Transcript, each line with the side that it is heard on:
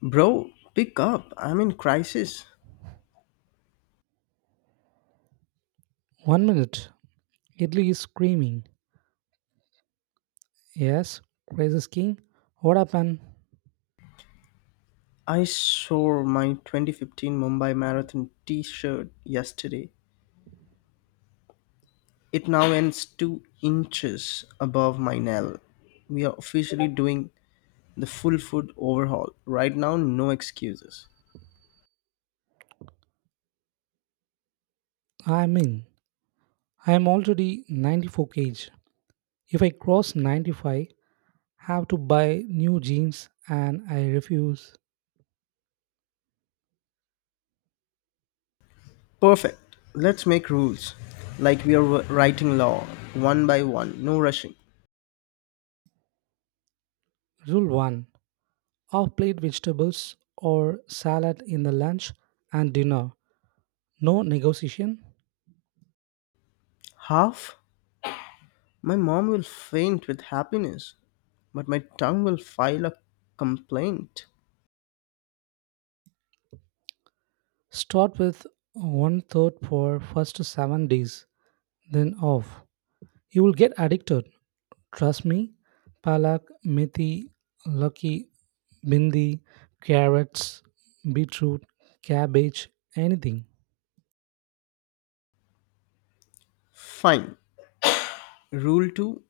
left: Bro, pick up. I'm in crisis.
right: One minute, Italy is screaming. Yes, crisis king. What happened?
left: I saw my 2015 Mumbai Marathon t shirt yesterday. It now ends 2 inches above my navel. We are officially doing the full foot overhaul. Right now, no excuses.
right: I'm in. I'm already 94 kg. If I cross 95, have to buy new jeans and I refuse.
left: Perfect. Let's make rules. Like we are writing law, one by one, no rushing.
right: Rule 1. Off-plate vegetables or salad in the lunch and dinner. No negotiation.
left: Half? My mom will faint with happiness, but my tongue will file a complaint.
right: Start with one third for first 7 days, then off. You will get addicted. Trust me, palak, methi, lucky, bindi, carrots, beetroot, cabbage, anything.
left: Fine. Rule 2.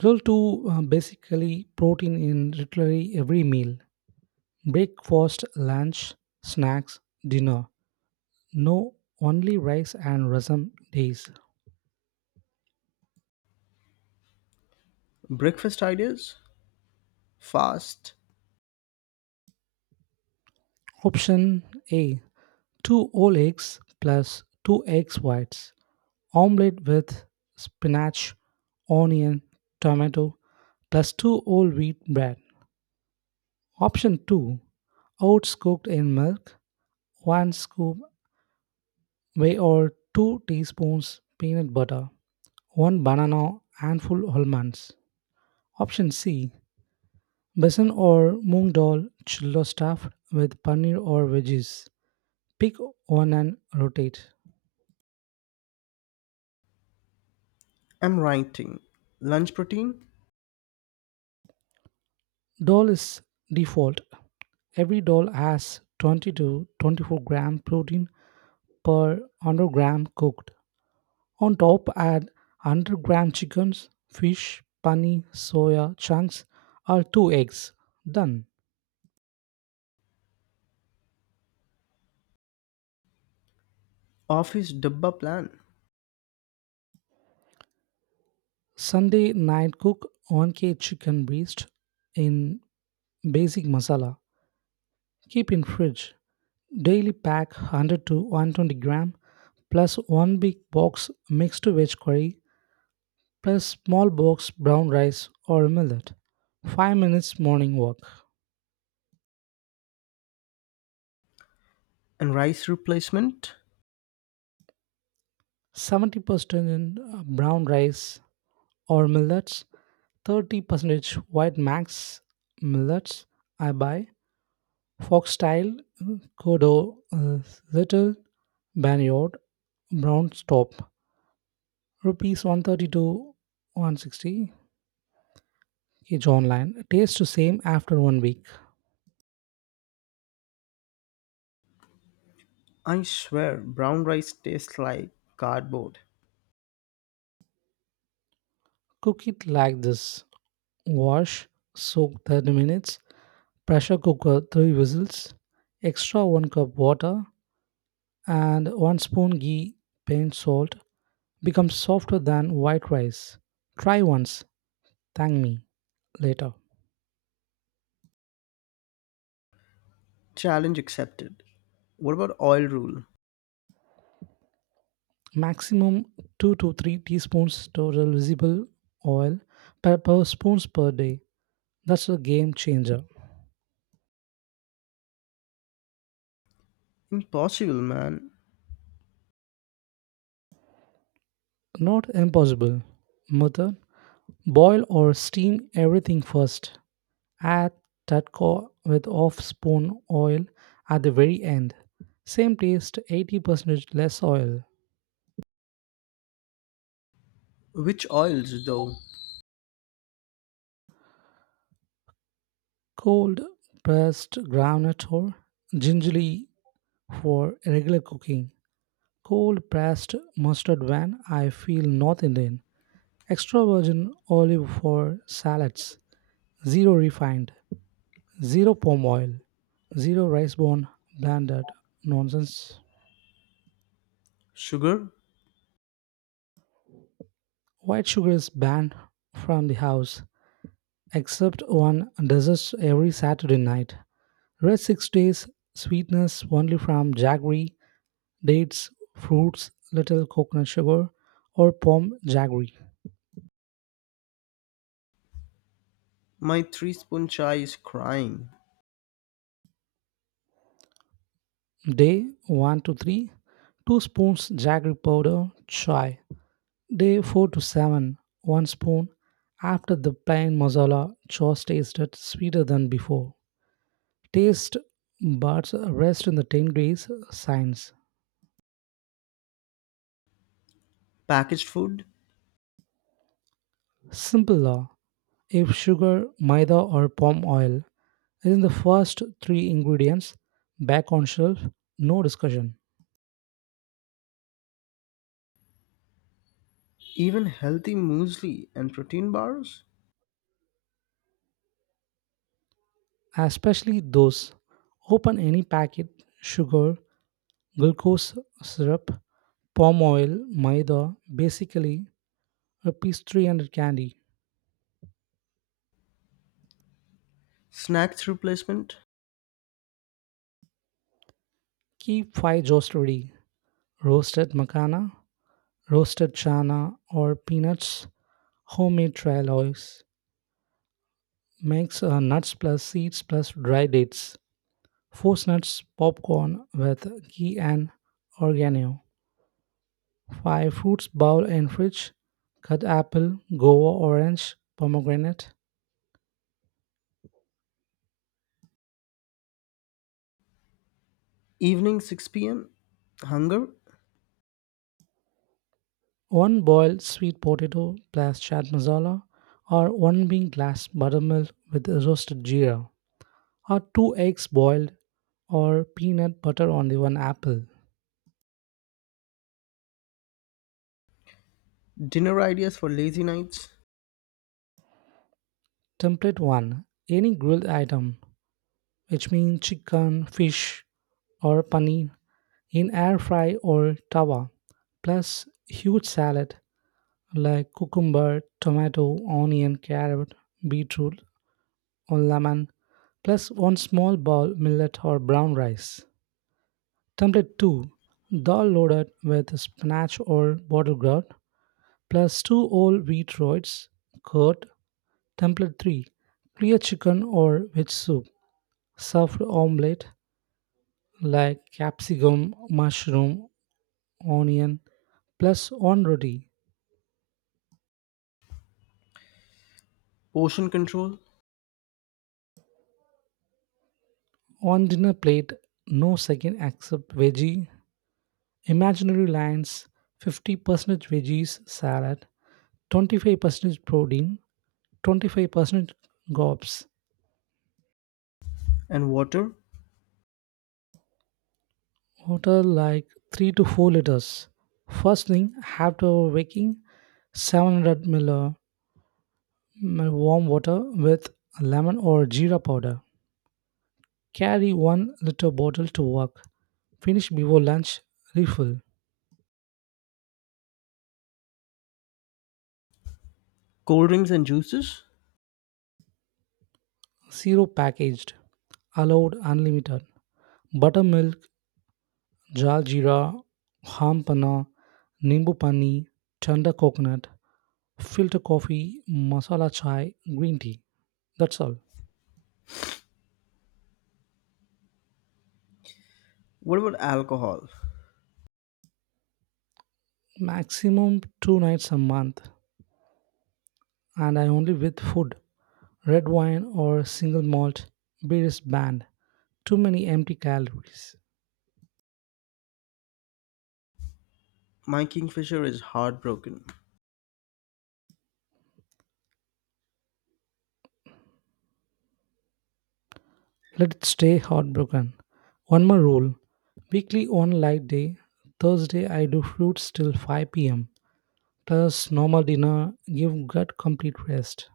right: Rule 2, basically protein in literally every meal. Breakfast, lunch, snacks, dinner. No only rice and rasam days.
left: Breakfast ideas, fast,
right: Option A, 2 whole eggs plus 2 eggs whites. Omelette with spinach, onion, tomato, plus two whole wheat bread. Option 2, oats cooked in milk, 1 scoop whey or 2 teaspoons peanut butter, 1 banana, handful almonds. Option C, besan or moong dal chillo stuffed with paneer or veggies. Pick one and rotate.
left: am writing, lunch protein,
right: Dal is default. Every dal has 20 to 24 gram protein per 100-gram cooked. On top, add 100-gram chickens, fish, paneer, soya chunks, or two eggs. Done.
left: office dabba plan,
right: Sunday night cook 1K chicken breast in basic masala. Keep in fridge. Daily pack 100 to 120 gram plus one big box mixed veg curry plus small box brown rice or millet. 5 minutes morning walk.
left: and rice replacement.
right: 70% in brown rice or millets, 30 percentage white max. Millets I buy: foxtail, kodo, uh, little, banyod, brown. Stop, rupees 132 160 each online, tastes the same after one week.
left: I swear, brown rice tastes like cardboard.
right: Cook it like this: wash, soak 30 minutes, pressure cooker 3 whistles, extra 1 cup water and 1 spoon ghee, paint salt, becomes softer than white rice. Try once, thank me later.
left: Challenge accepted. What about oil rule?
right: Maximum 2 to 3 teaspoons total visible oil per spoons per day. That's a game changer.
left: Impossible, man.
right: Not impossible. Method: boil or steam everything first. Add tatko with half spoon oil at the very end. Same taste, 80% less oil.
left: Which oils, though?
right: Cold pressed groundnut or gingerly for regular cooking, cold pressed mustard when I feel North Indian, extra virgin olive for salads, zero refined, zero palm oil, zero rice bone blended nonsense.
left: Sugar?
right: White sugar is banned from the house, except one desserts every Saturday night. Rest 6 days, sweetness only from jaggery, dates, fruits, little coconut sugar, or palm jaggery.
left: My three spoon chai is crying.
right: Day 1 to 3, 2 spoons jaggery powder chai. Day 4 to 7, 1 spoon, after the plain masala sauce tasted sweeter than before. Taste buds rest in the 10 degrees signs.
left: Packaged food?
right: Simple law. If sugar, maida or palm oil is in the first three ingredients, back on shelf, no discussion.
left: Even healthy muesli and protein bars?
right: Especially those. Open any packet: sugar, glucose syrup, palm oil, maida, basically a pastry and a candy.
left: Snacks replacement?
right: Keep five jars ready: roasted macana, roasted chana, or peanuts, homemade trail oils. Mix nuts plus seeds plus dry dates. Force nuts popcorn with ghee and oregano. 5. Fruits bowl and fridge. Cut apple, guava, orange, pomegranate.
left: Evening 6 p.m.? Hunger?
right: One boiled sweet potato plus chaat masala, or one bean glass buttermilk with roasted jeera, or two eggs boiled, or peanut butter on the one apple.
left: Dinner ideas for lazy nights,
right: Template 1: any grilled item, which means chicken, fish, or paneer, in air fry or tawa, plus huge salad like cucumber, tomato, onion, carrot, beetroot, or lemon, plus one small bowl millet or brown rice. Template 2: dal loaded with spinach or watercress plus 2 whole wheat roids, curd. Template 3: clear chicken or veg soup, stuffed omelette like capsicum, mushroom, onion, plus one roti.
left: portion control
right: On dinner plate, no second except veggie. Imaginary lines: 50% veggies salad, 25% protein, 25% carbs.
left: and water,
right: Water like 3 to 4 liters. First thing, after waking, 700 ml warm water with lemon or jeera powder. Carry 1 liter bottle to work. Finish before lunch, refill.
left: cold drinks and juices.
right: Zero packaged. Allowed unlimited: buttermilk, jal jeera, ham panna, nimbu pani, tender coconut, filter coffee, masala chai, green tea. That's all.
left: What about alcohol?
right: Maximum two nights a month, and I only with food, red wine or single malt. Beer is banned. Too many empty calories.
left: My kingfisher is heartbroken.
right: Let it stay heartbroken. One more rule: weekly one light day. Thursday I do fruits till 5 p.m. Plus normal dinner. Give gut complete rest.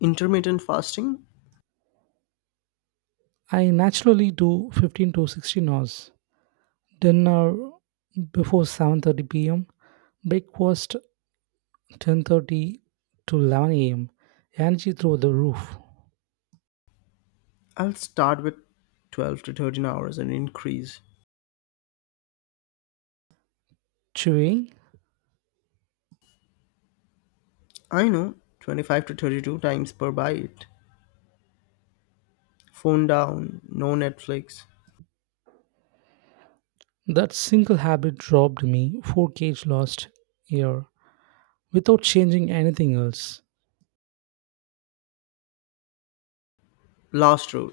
left: Intermittent fasting?
right: I naturally do 15 to 16 hours. Dinner before 7:30 p.m. Breakfast 10:30 to 11 a.m. Energy through the roof.
left: I'll start with 12 to 13 hours and increase.
right: Chewing.
left: I know, 25 to 32 times per bite. Phone down, no Netflix.
right: That single habit robbed me 4 kg last year without changing anything else.
left: Last rule.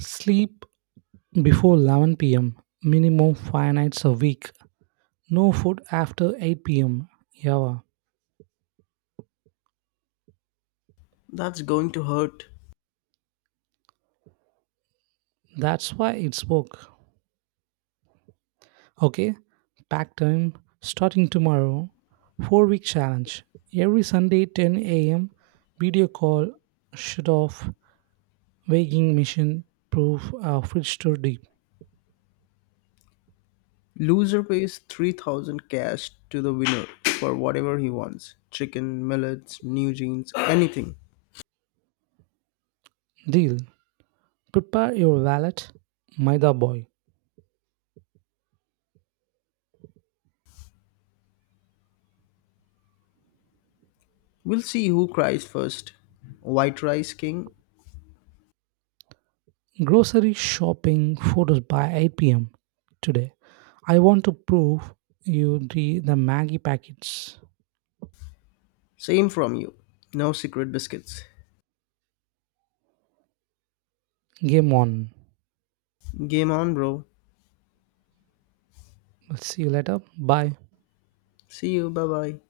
right: Sleep before 11 p.m. Minimum 5 nights a week. No food after 8 p.m. Yeah,
left: That's going to hurt.
right: that's why it's work. Okay, pack time starting tomorrow. 4-week challenge. Every Sunday 10 a.m. video call, shut off. Weighing machine proof a fridge to de-
left: Loser pays 3,000 cash to the winner for whatever he wants chicken, millets, new jeans, anything.
right: deal. Prepare your wallet, Maida boy.
left: We'll see who cries first. White Rice King,
right: Grocery shopping photos by 8 p.m. today. I want to prove you the Maggie packets.
left: same from you. No secret biscuits.
right: Game on.
left: Game on, bro.
right: I'll see you later. Bye.
left: See you. Bye bye.